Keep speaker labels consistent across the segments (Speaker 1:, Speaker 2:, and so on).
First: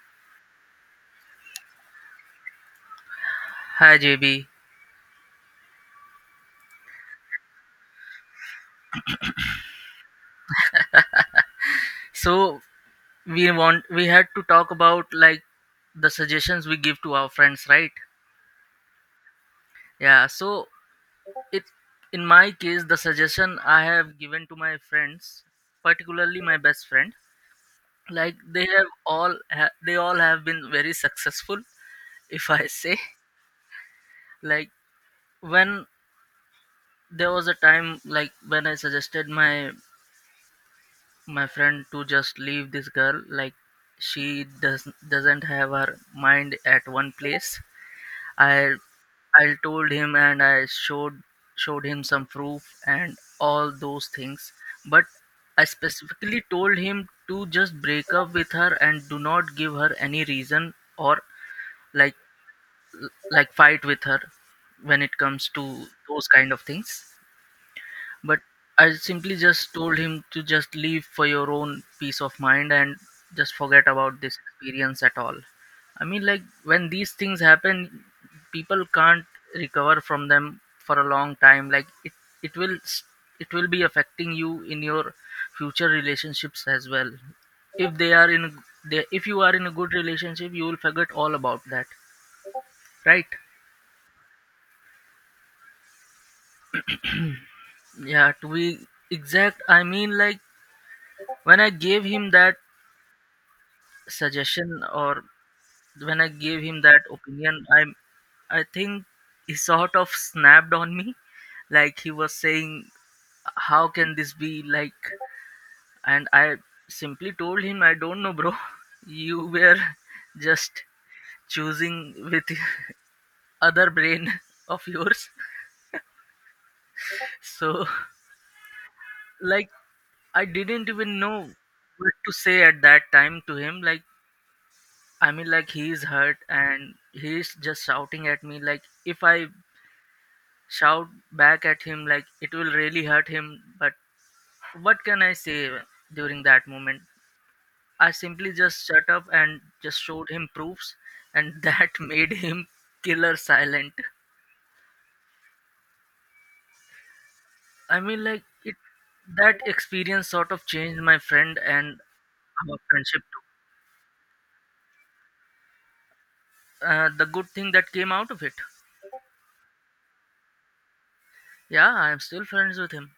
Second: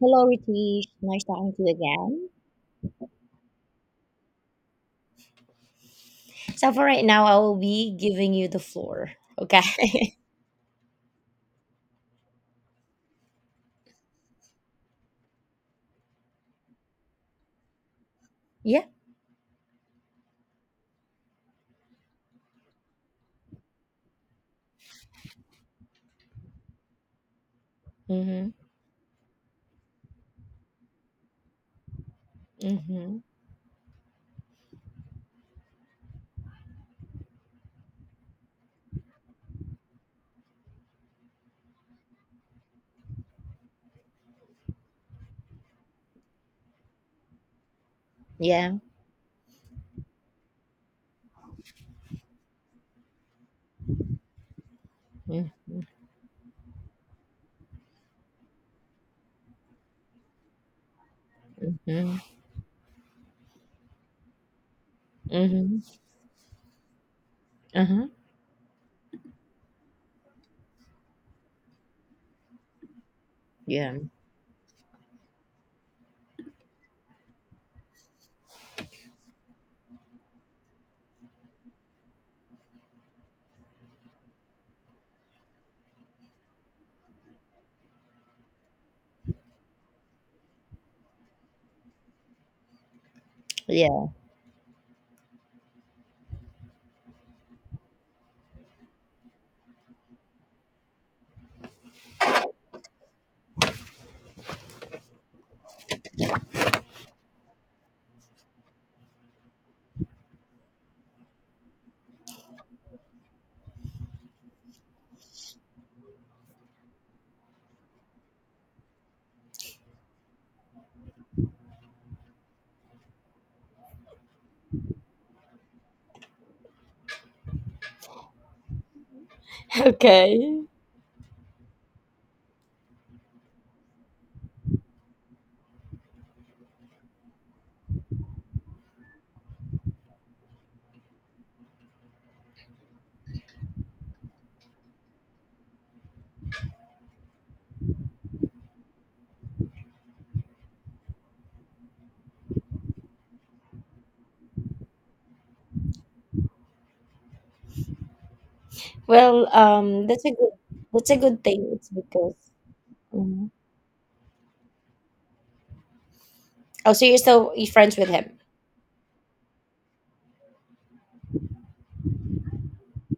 Speaker 1: Hello, Ritesh. Nice talking to you again.
Speaker 2: Hi JB.
Speaker 1: So for right now, I will be giving you the floor. Okay.
Speaker 2: So we had to talk about, like, the suggestions we give to our friends, right?
Speaker 1: yeah.
Speaker 2: Yeah. So it in my case the suggestion I have given to my friends, particularly my best friend, like
Speaker 1: Mm-hmm.
Speaker 2: they all have been very successful, if I say.
Speaker 1: Mm-hmm.
Speaker 2: Like when there was a time like when I suggested my friend to just leave this girl, like she doesn't have her mind at one place. i
Speaker 1: Yeah.
Speaker 2: i told him and I showed him some proof and all those things, but I
Speaker 1: Mm-hmm.
Speaker 2: specifically told him to just break up with her and do not give her any reason or, like,
Speaker 1: Mm-hmm.
Speaker 2: fight with her when it comes
Speaker 1: Mm-hmm.
Speaker 2: to those kind of things.
Speaker 1: Uh-huh.
Speaker 2: But I simply just told him to just leave for your own peace of mind and just forget
Speaker 1: Yeah.
Speaker 2: about this experience at all. I mean, like, when these things happen, people can't recover from them for a long time. Like it will, s- it will be affecting you in your future relationships as well. If they are in, a- g- they, If you are in a good relationship, you will forget all about that, right?
Speaker 1: Yeah.
Speaker 2: Yeah, to be exact, I mean, like when I gave him that suggestion, or when I gave him that opinion, I think he sort of snapped on me, like he was saying, "How can this be like?" And I simply told him, "I don't know, bro. You were just choosing with other brain of yours." So, like, I
Speaker 1: Okay.
Speaker 2: didn't even know what to say at that time to him. Like, I mean, like he is hurt and he is just shouting at me. Like if I shout back at him, like it will really hurt him, but what can I say during that moment? I simply just shut up and just showed him proofs, and that made him killer silent. I mean, like it that
Speaker 1: That's
Speaker 2: experience
Speaker 1: a
Speaker 2: sort
Speaker 1: good
Speaker 2: of changed
Speaker 1: that's a
Speaker 2: my
Speaker 1: good
Speaker 2: friend
Speaker 1: thing. It's
Speaker 2: and
Speaker 1: because
Speaker 2: our friendship too.
Speaker 1: mhm. Oh, so you're
Speaker 2: The good
Speaker 1: still you're
Speaker 2: thing that
Speaker 1: friends with
Speaker 2: came out
Speaker 1: him.
Speaker 2: of it, yeah, I'm still friends with him.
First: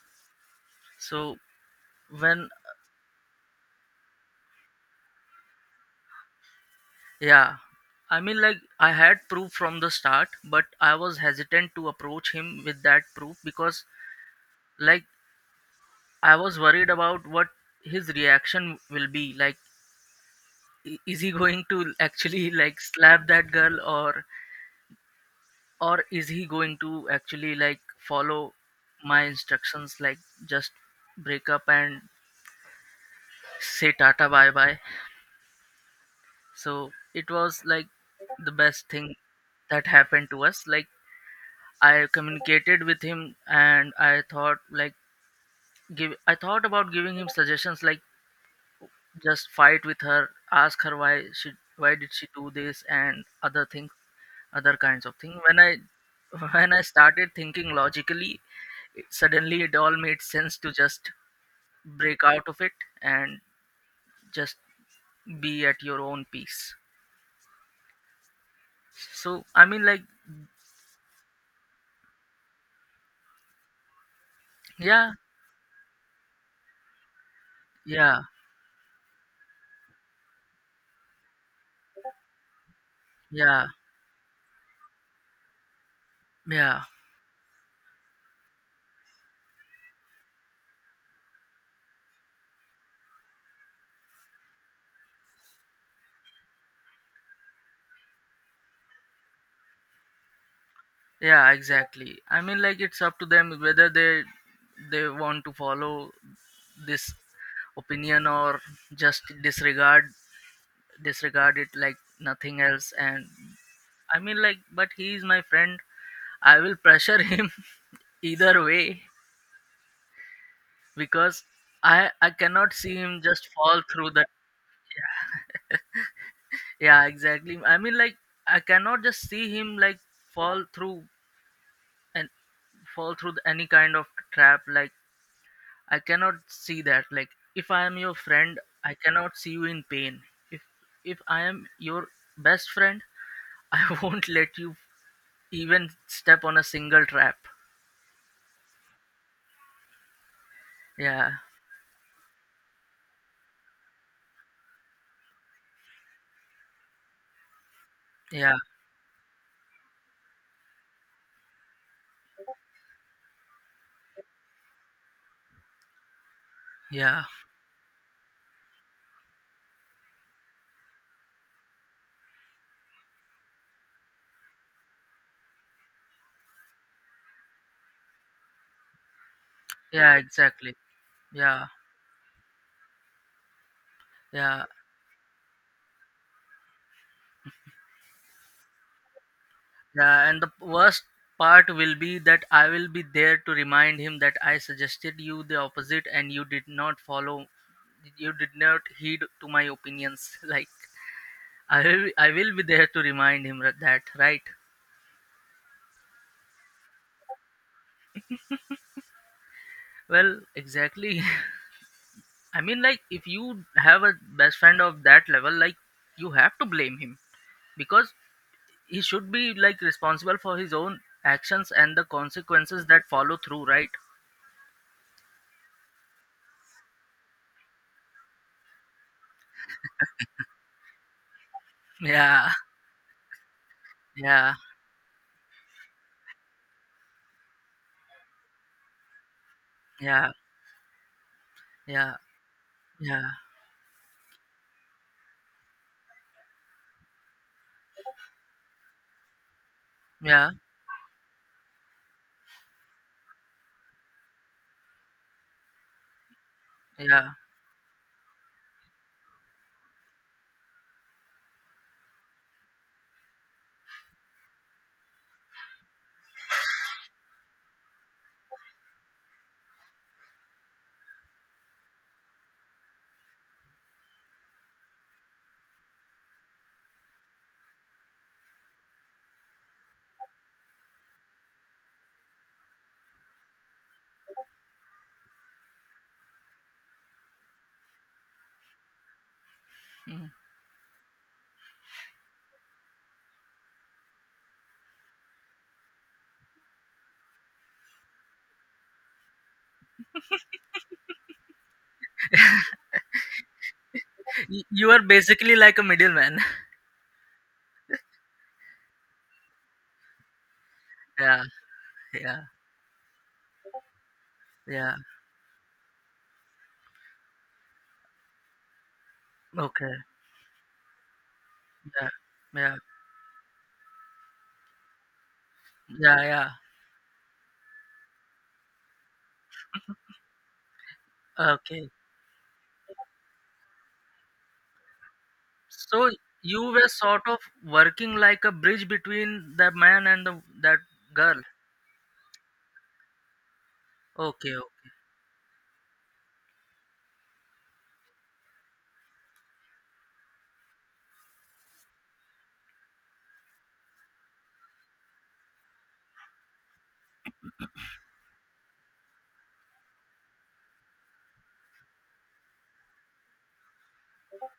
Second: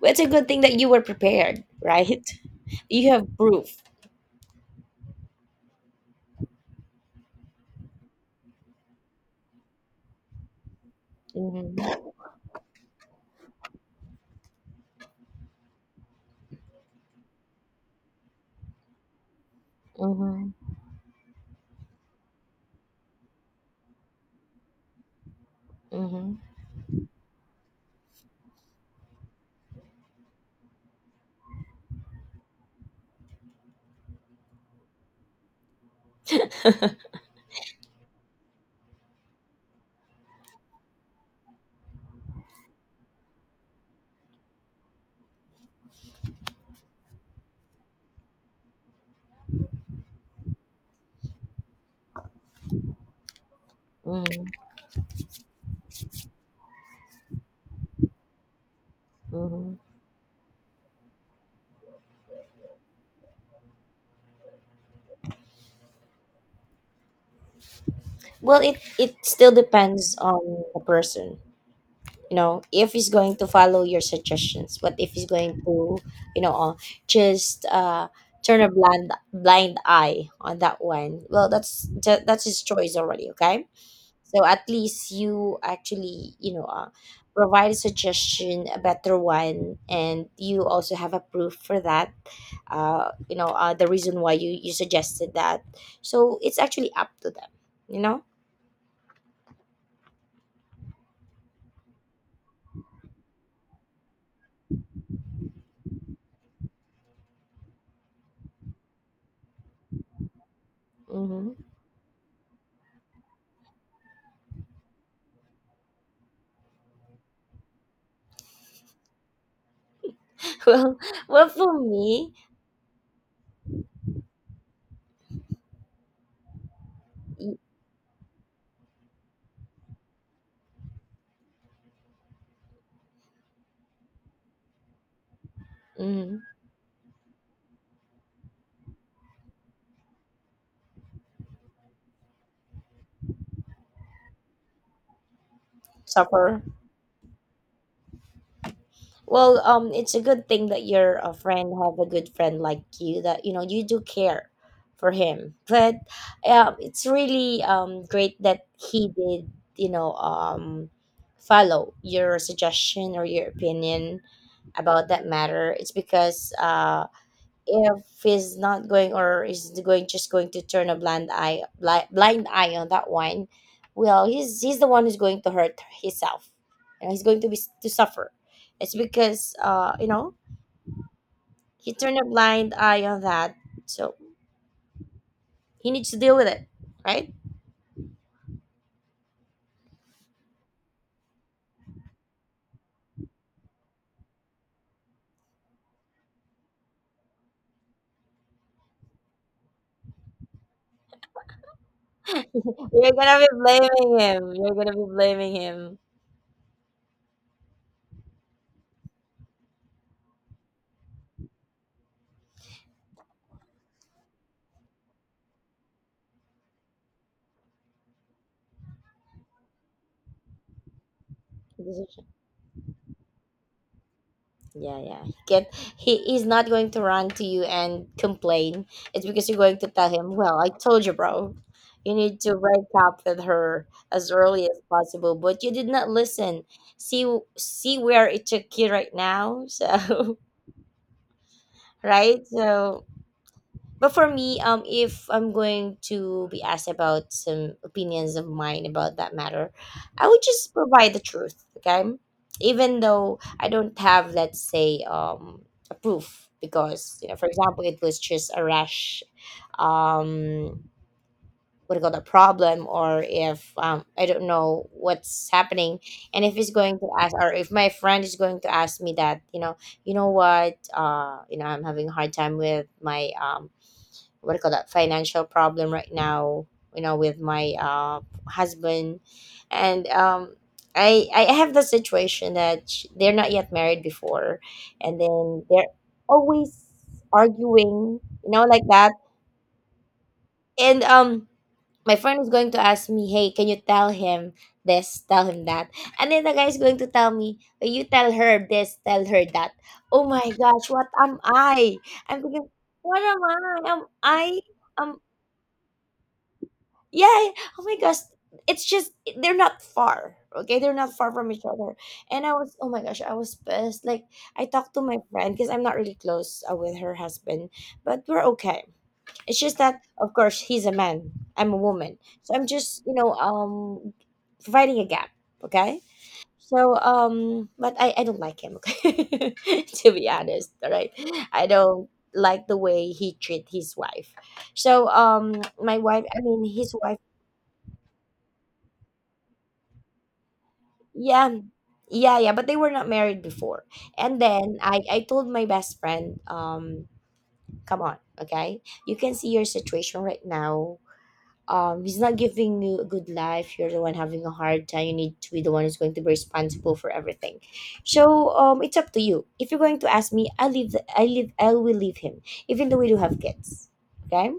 Speaker 1: Well, it's a good thing that you were
Speaker 2: So
Speaker 1: prepared, right?
Speaker 2: when
Speaker 1: You have proof.
Speaker 2: yeah, I mean, like, I had proof from the start, but I was hesitant to
Speaker 1: Mm-hmm.
Speaker 2: approach him with that proof because, like, I was worried about what his reaction will be. Like,
Speaker 1: Mm-hmm.
Speaker 2: is he going to actually, like, slap that girl or is he
Speaker 1: Mm-hmm.
Speaker 2: going to actually, like, follow my instructions, like, just break up and say tata bye bye? So, it was, like, the best thing that happened to us. Like, I communicated with him, and I thought like give I thought about giving him suggestions like just fight with her, ask her why did she do this and other kinds of things. When I when I started thinking logically, suddenly it
Speaker 1: Mm-hmm.
Speaker 2: all made sense to just break out of it and just be at your own peace.
Speaker 1: Well, it
Speaker 2: So
Speaker 1: still
Speaker 2: I mean, like,
Speaker 1: depends on the person. You know, if he's going to follow your suggestions, but
Speaker 2: yeah,
Speaker 1: if he's going to, you know, just
Speaker 2: yeah,
Speaker 1: turn a blind eye on that one, well, that's his choice already.
Speaker 2: yeah,
Speaker 1: Okay, so at least you actually, you know,
Speaker 2: yeah.
Speaker 1: provide a suggestion, a better one, and you also have a proof for that. You know, the reason why you suggested that. So it's actually up to them. You know.
Speaker 2: Yeah, exactly, I mean, like it's up to them whether they want to follow this opinion or just disregard
Speaker 1: Mm-hmm.
Speaker 2: it like nothing else. And I mean, like, but he is my friend. I will pressure him either way,
Speaker 1: Well,
Speaker 2: because
Speaker 1: well, for
Speaker 2: I
Speaker 1: me,
Speaker 2: cannot see him just fall through that. Yeah, exactly,
Speaker 1: y-
Speaker 2: I mean, like I cannot just see him like fall through and fall through any kind of trap. Like I cannot
Speaker 1: mm,
Speaker 2: see that. Like, if I am your friend, I cannot see you in pain. If if I am your best friend, I won't let you even step on
Speaker 1: supper.
Speaker 2: a single trap.
Speaker 1: It's a good thing that your
Speaker 2: Yeah,
Speaker 1: a friend have a good friend like you that you know you do care for him. But it's really great
Speaker 2: yeah,
Speaker 1: that he did you know follow your suggestion or your opinion about that matter. It's because
Speaker 2: yeah,
Speaker 1: if he's not going or is going just going to turn a blind eye on that one, well he's the one who's going to hurt himself, and he's going to be to suffer. It's because you
Speaker 2: yeah.
Speaker 1: know
Speaker 2: Exactly. Yeah,
Speaker 1: he turned a blind eye on that, so
Speaker 2: yeah,
Speaker 1: he needs to deal with it, right?
Speaker 2: yeah. And the worst part will be that I will be there to remind him that I suggested you the opposite, and you did not follow. You did not heed to my opinions. Like I will be there to remind him that, right?
Speaker 1: Giving him.
Speaker 2: Well, exactly. I mean, like, if you have a best friend of that level, like, you have to blame him because he should be, like, responsible for his own actions and the consequences that follow through, right?
Speaker 1: Yeah, yeah. He can he's not going to run to you and complain. It's because you're going to tell him, well, I told you, bro, you need
Speaker 2: Yeah,
Speaker 1: to break up with her as
Speaker 2: yeah,
Speaker 1: early as possible, but you did not listen. See See where it took you right now.
Speaker 2: yeah,
Speaker 1: So
Speaker 2: yeah,
Speaker 1: right? So
Speaker 2: yeah,
Speaker 1: but for me, if I'm going to be asked about some opinions of mine about that matter, I would
Speaker 2: yeah,
Speaker 1: just provide the truth, okay? Even though I don't have, let's say, a proof, because you
Speaker 2: yeah.
Speaker 1: know, for example, it was just a rash, um, what do you call the problem, or if I don't know what's happening, and if he's going to ask, or if my friend is going to ask me that, you know what, you know, I'm having a hard time with my what do you call that financial problem right now, you know, with my husband, and I have the situation that they're not yet married before, and then they're always arguing, you know, like that.
Speaker 2: Mm.
Speaker 1: And my friend is going to ask me, hey, can you tell him this, tell him that? And then the guy is going to tell me, "Oh, you tell her this, tell her that." Oh my gosh, what am I, I'm thinking, what am I, am I
Speaker 2: You are
Speaker 1: am
Speaker 2: basically like a middleman.
Speaker 1: Yeah. Oh my gosh. It's just they're not far. Okay, they're not far
Speaker 2: Yeah,
Speaker 1: from each other.
Speaker 2: yeah,
Speaker 1: And I was, oh my gosh, I was pissed. Like I
Speaker 2: yeah.
Speaker 1: talked to my friend because I'm not really close with her husband, but we're okay. It's just
Speaker 2: Okay.
Speaker 1: that of course he's a man. I'm a
Speaker 2: Yeah,
Speaker 1: woman. So I'm
Speaker 2: yeah,
Speaker 1: just, you know, providing a gap, okay?
Speaker 2: yeah, yeah.
Speaker 1: So but I don't like him, okay? To be honest, all right? I
Speaker 2: Okay.
Speaker 1: don't like the way he treat his wife. So my
Speaker 2: So
Speaker 1: wife, I mean
Speaker 2: you were
Speaker 1: his wife.
Speaker 2: sort of working like a bridge between that man and that girl.
Speaker 1: Yeah. Yeah, yeah, but they were not married before. And
Speaker 2: Okay,
Speaker 1: then I told my best friend, come on, okay? You can see your situation right now. He's not giving you a good life. You're the one having a hard time. You need to be the one who's going to be responsible for everything. So, it's up to you. If you're going to ask me, I leave. I will leave him, even though we do have kids. Okay.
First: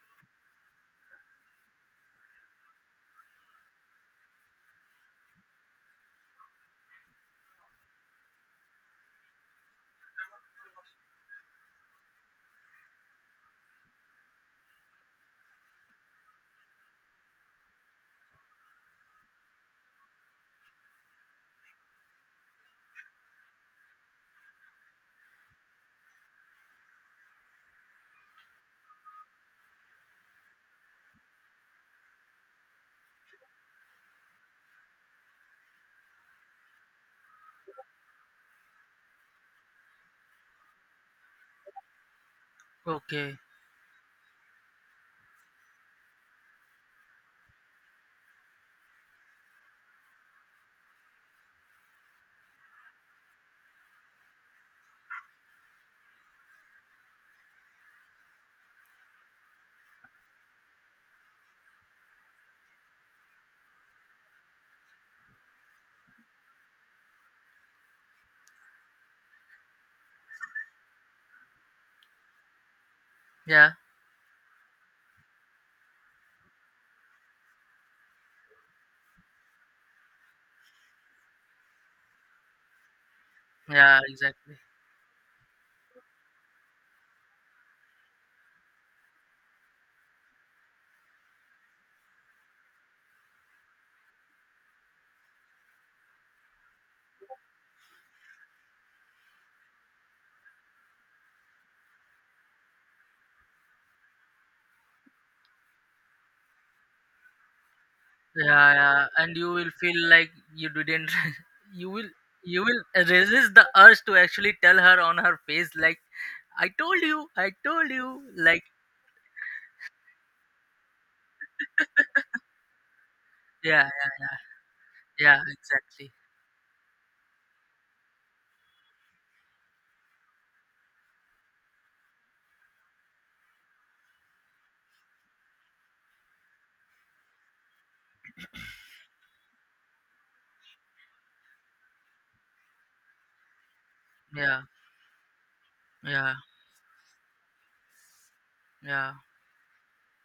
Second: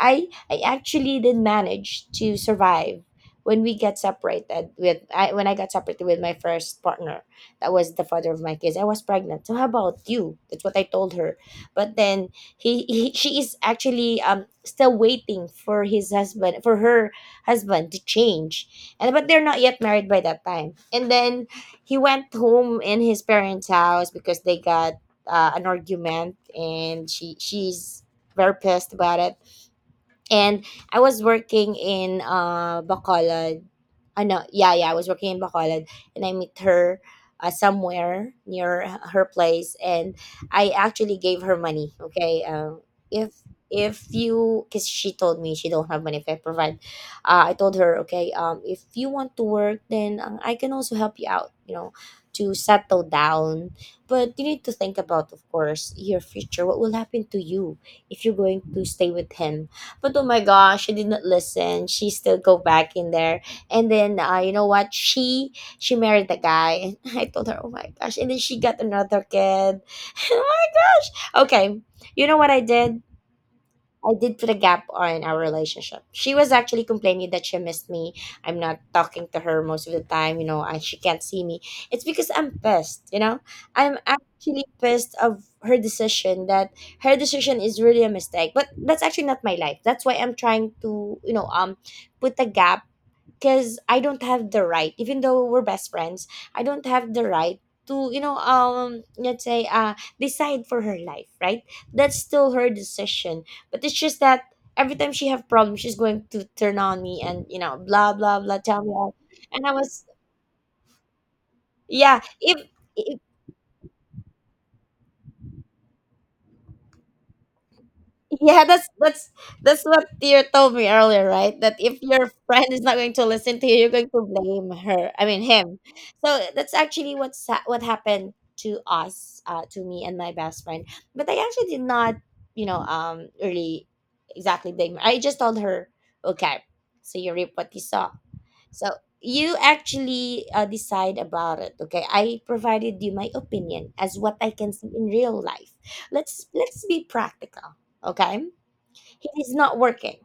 Speaker 1: I actually did manage to survive when we get separated with I when I got separated with my first partner, that was the father of my kids. I was pregnant, so how about you? That's what I told her. But then he she is actually still waiting for his husband for her husband to change, and but they're not yet married by that time. And then he went home in his parents house because they got an argument, and she's very pissed about it. And I was working in Bacolod. Ano, yeah, yeah, I was working in Bacolod, and I meet her somewhere near her place, and I actually gave her money, okay? If
Speaker 2: okay,
Speaker 1: if you, cuz she told me she don't have money if I provide. I told her, okay, if you want to work, then I can also help you out, you know, to settle down. But you need to think about of course your future. What will happen to you if you're going to stay with him? But oh my gosh, she did not listen. She still go back in there. And then you know what? She married the guy. And I told her, oh my gosh. And then she got another kid. Oh my gosh. Okay. You know what I did?
Speaker 2: yeah,
Speaker 1: I did put a gap on our relationship. She was actually complaining that she missed me. I'm not talking to her most of the time, you know, and she can't see me. It's because I'm pissed, you know. I'm
Speaker 2: yeah, exactly.
Speaker 1: actually pissed of her decision, that her decision is really a mistake. But that's actually not my life. That's why I'm trying to, you know, put a gap, because I don't have the right, even though we're best friends, I don't have the right to, you know, decide for her life, right? That's still her decision. But it's just that every time she have problems, she's going to turn on me and you know, blah blah blah,
Speaker 2: Yeah,
Speaker 1: tell me
Speaker 2: yeah,
Speaker 1: all.
Speaker 2: and you
Speaker 1: And
Speaker 2: will
Speaker 1: I
Speaker 2: feel
Speaker 1: was,
Speaker 2: like you didn't. you will,
Speaker 1: yeah, if
Speaker 2: you will resist the urge to actually tell her on her face, like, I told you, like,
Speaker 1: Yeah, that's that's what you told me earlier, right? That if your friend is not going to listen to you,
Speaker 2: yeah,
Speaker 1: you're going to blame her. I
Speaker 2: yeah,
Speaker 1: mean him.
Speaker 2: exactly,
Speaker 1: So that's actually what happened to us, to me and my best friend. But I actually did not, you know, really exactly blame her. I just told her, okay, so you reap what you sow. So you actually decide about it. Okay, I provided you my opinion as what I
Speaker 2: yeah,
Speaker 1: can see in real life.
Speaker 2: yeah,
Speaker 1: Let's be practical. Okay.
Speaker 2: yeah.
Speaker 1: He's not working.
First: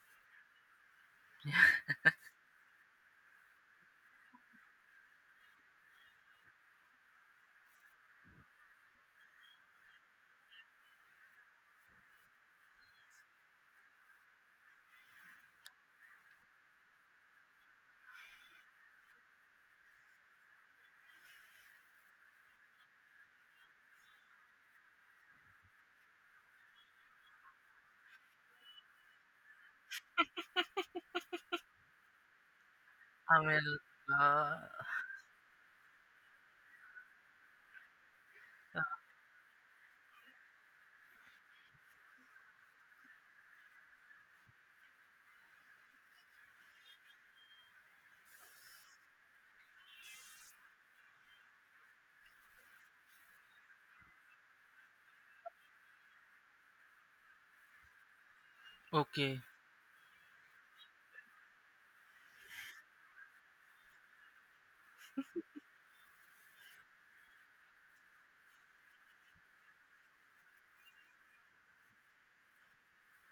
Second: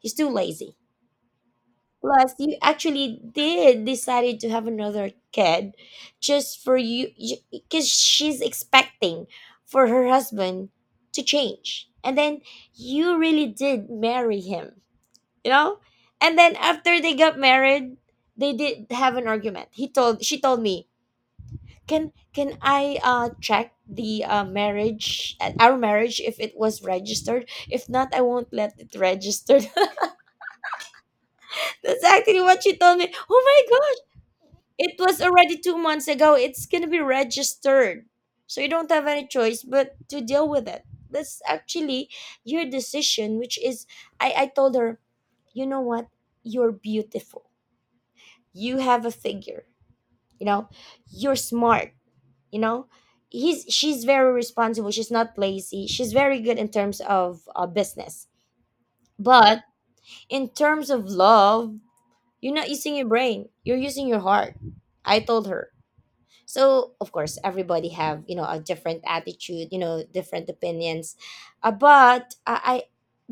Speaker 1: He's too lazy. Plus, you actually did decided to have another kid just for you because she's expecting for her husband to change. And then you really did marry him, you know? And then after they got married, they did have an argument. He told She told me, Can I check the marriage our marriage if it was registered? If not, I won't let it register." That's actually what she told me.
Speaker 2: I
Speaker 1: Oh
Speaker 2: mean,
Speaker 1: my gosh,
Speaker 2: uh,
Speaker 1: it was already 2 months ago. It's gonna be registered, so you don't have any choice but to deal with it. That's actually your decision, which is I told her, you know what? You're beautiful. You have a figure, you know, you're smart, you know. He's She's very responsible, she's not lazy, she's very good in terms of business.
Speaker 2: okay,
Speaker 1: But in terms of love, you're not using your brain. You're using your heart. I told her. So of course everybody have, you know, a different attitude, you know, different opinions. I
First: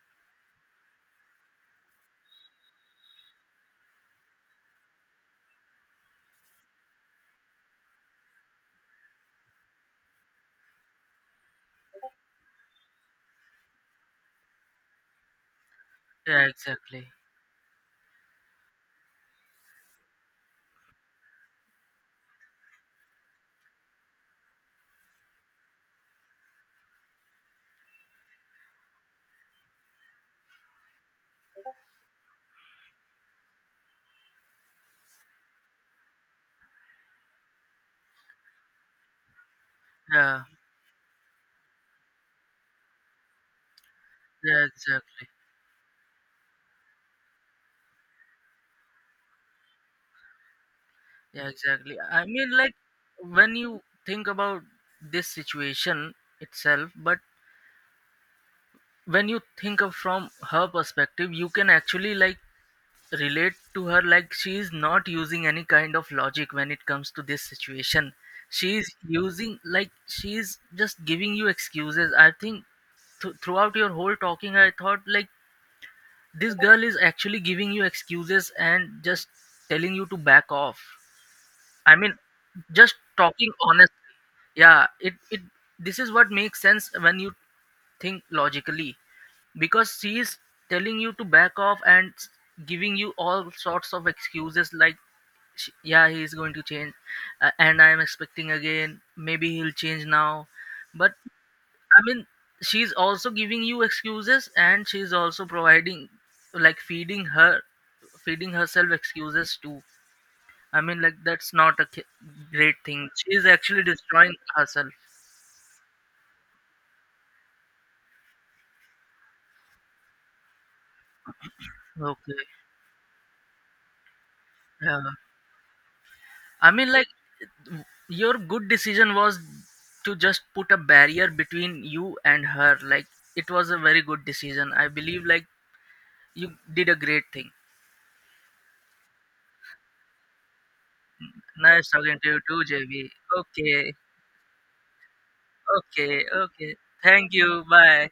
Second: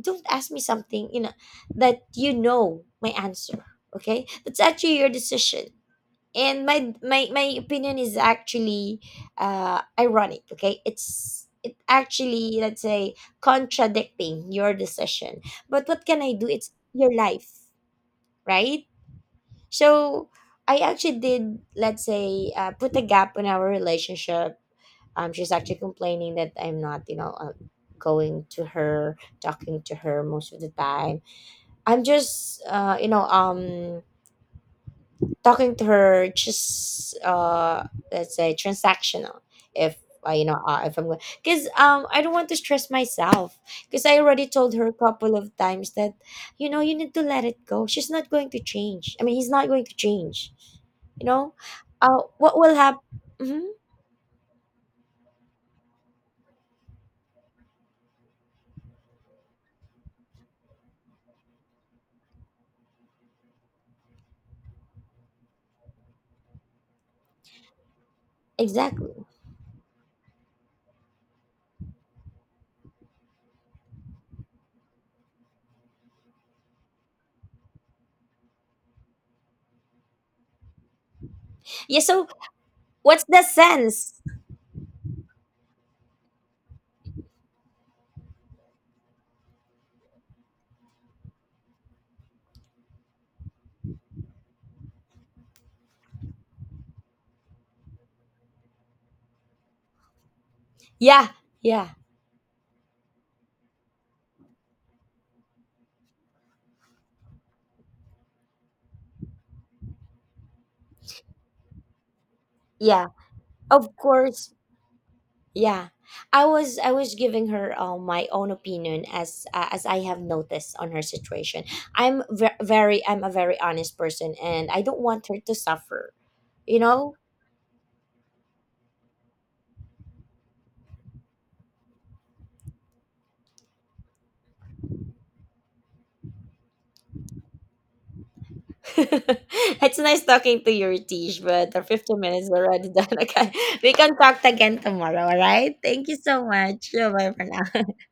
Speaker 1: don't ask me something, you know, that you know my answer. Okay? That's actually your decision. And my opinion is actually ironic, okay? It's it actually, let's say, contradicting your decision. But what can I
Speaker 2: yeah,
Speaker 1: do? It's
Speaker 2: exactly,
Speaker 1: your life, right? So I actually did, let's say, put a gap in our relationship. She's actually complaining that I'm not, you know, going to her, talking to her most of the time. I'm just, you know, talking to her just let's say transactional if
Speaker 2: yeah,
Speaker 1: you know, if I'm going, because I don't want to stress myself, because I already
Speaker 2: yeah,
Speaker 1: told her a
Speaker 2: exactly.
Speaker 1: couple of times that you know you need to let it go, she's not going to change, I mean he's not going to change, you
Speaker 2: Yeah,
Speaker 1: know.
Speaker 2: exactly.
Speaker 1: Uh,
Speaker 2: I mean,
Speaker 1: what
Speaker 2: like
Speaker 1: will happen
Speaker 2: when you think about this situation itself, but when you think of from her perspective, you can actually, like, relate to her. Like she is not using any kind of logic when it comes to this situation. She is
Speaker 1: exactly,
Speaker 2: using, like, she is just giving you excuses. I think throughout your whole talking, I thought like this girl is actually giving you excuses and just telling you to back off. I
Speaker 1: yeah,
Speaker 2: mean,
Speaker 1: so
Speaker 2: just
Speaker 1: what's the
Speaker 2: talking honestly.
Speaker 1: sense,
Speaker 2: Yeah, it this is what makes sense when you think logically, because she is telling you to back off and giving you all sorts of excuses like, sh yeah, he is going to change, and I am expecting again. Maybe he'll change now, but
Speaker 1: yeah, yeah,
Speaker 2: I mean, she's also giving you excuses, and she's also providing, like, feeding herself excuses too. I mean, like that's not a great thing.
Speaker 1: yeah,
Speaker 2: She's actually
Speaker 1: of
Speaker 2: destroying
Speaker 1: course.
Speaker 2: herself.
Speaker 1: Yeah, I was giving her my own opinion as I have noticed on her situation. I'm
Speaker 2: Okay.
Speaker 1: very, I'm a very honest person, and I
Speaker 2: Yeah.
Speaker 1: don't want her to suffer.
Speaker 2: I
Speaker 1: You
Speaker 2: mean, like
Speaker 1: know,
Speaker 2: your good decision was to just put a barrier between you and her. Like it was a very good decision. I believe like you did a great thing.
Speaker 1: it's nice talking to you, Tish, but the
Speaker 2: Nice talking
Speaker 1: 15
Speaker 2: to you
Speaker 1: minutes
Speaker 2: too,
Speaker 1: already done.
Speaker 2: JV.
Speaker 1: Okay, we
Speaker 2: Okay.
Speaker 1: can talk again tomorrow. All right. Thank you
Speaker 2: Okay.
Speaker 1: so
Speaker 2: Okay.
Speaker 1: much.
Speaker 2: Thank
Speaker 1: Bye for
Speaker 2: you.
Speaker 1: now.
Speaker 2: Bye.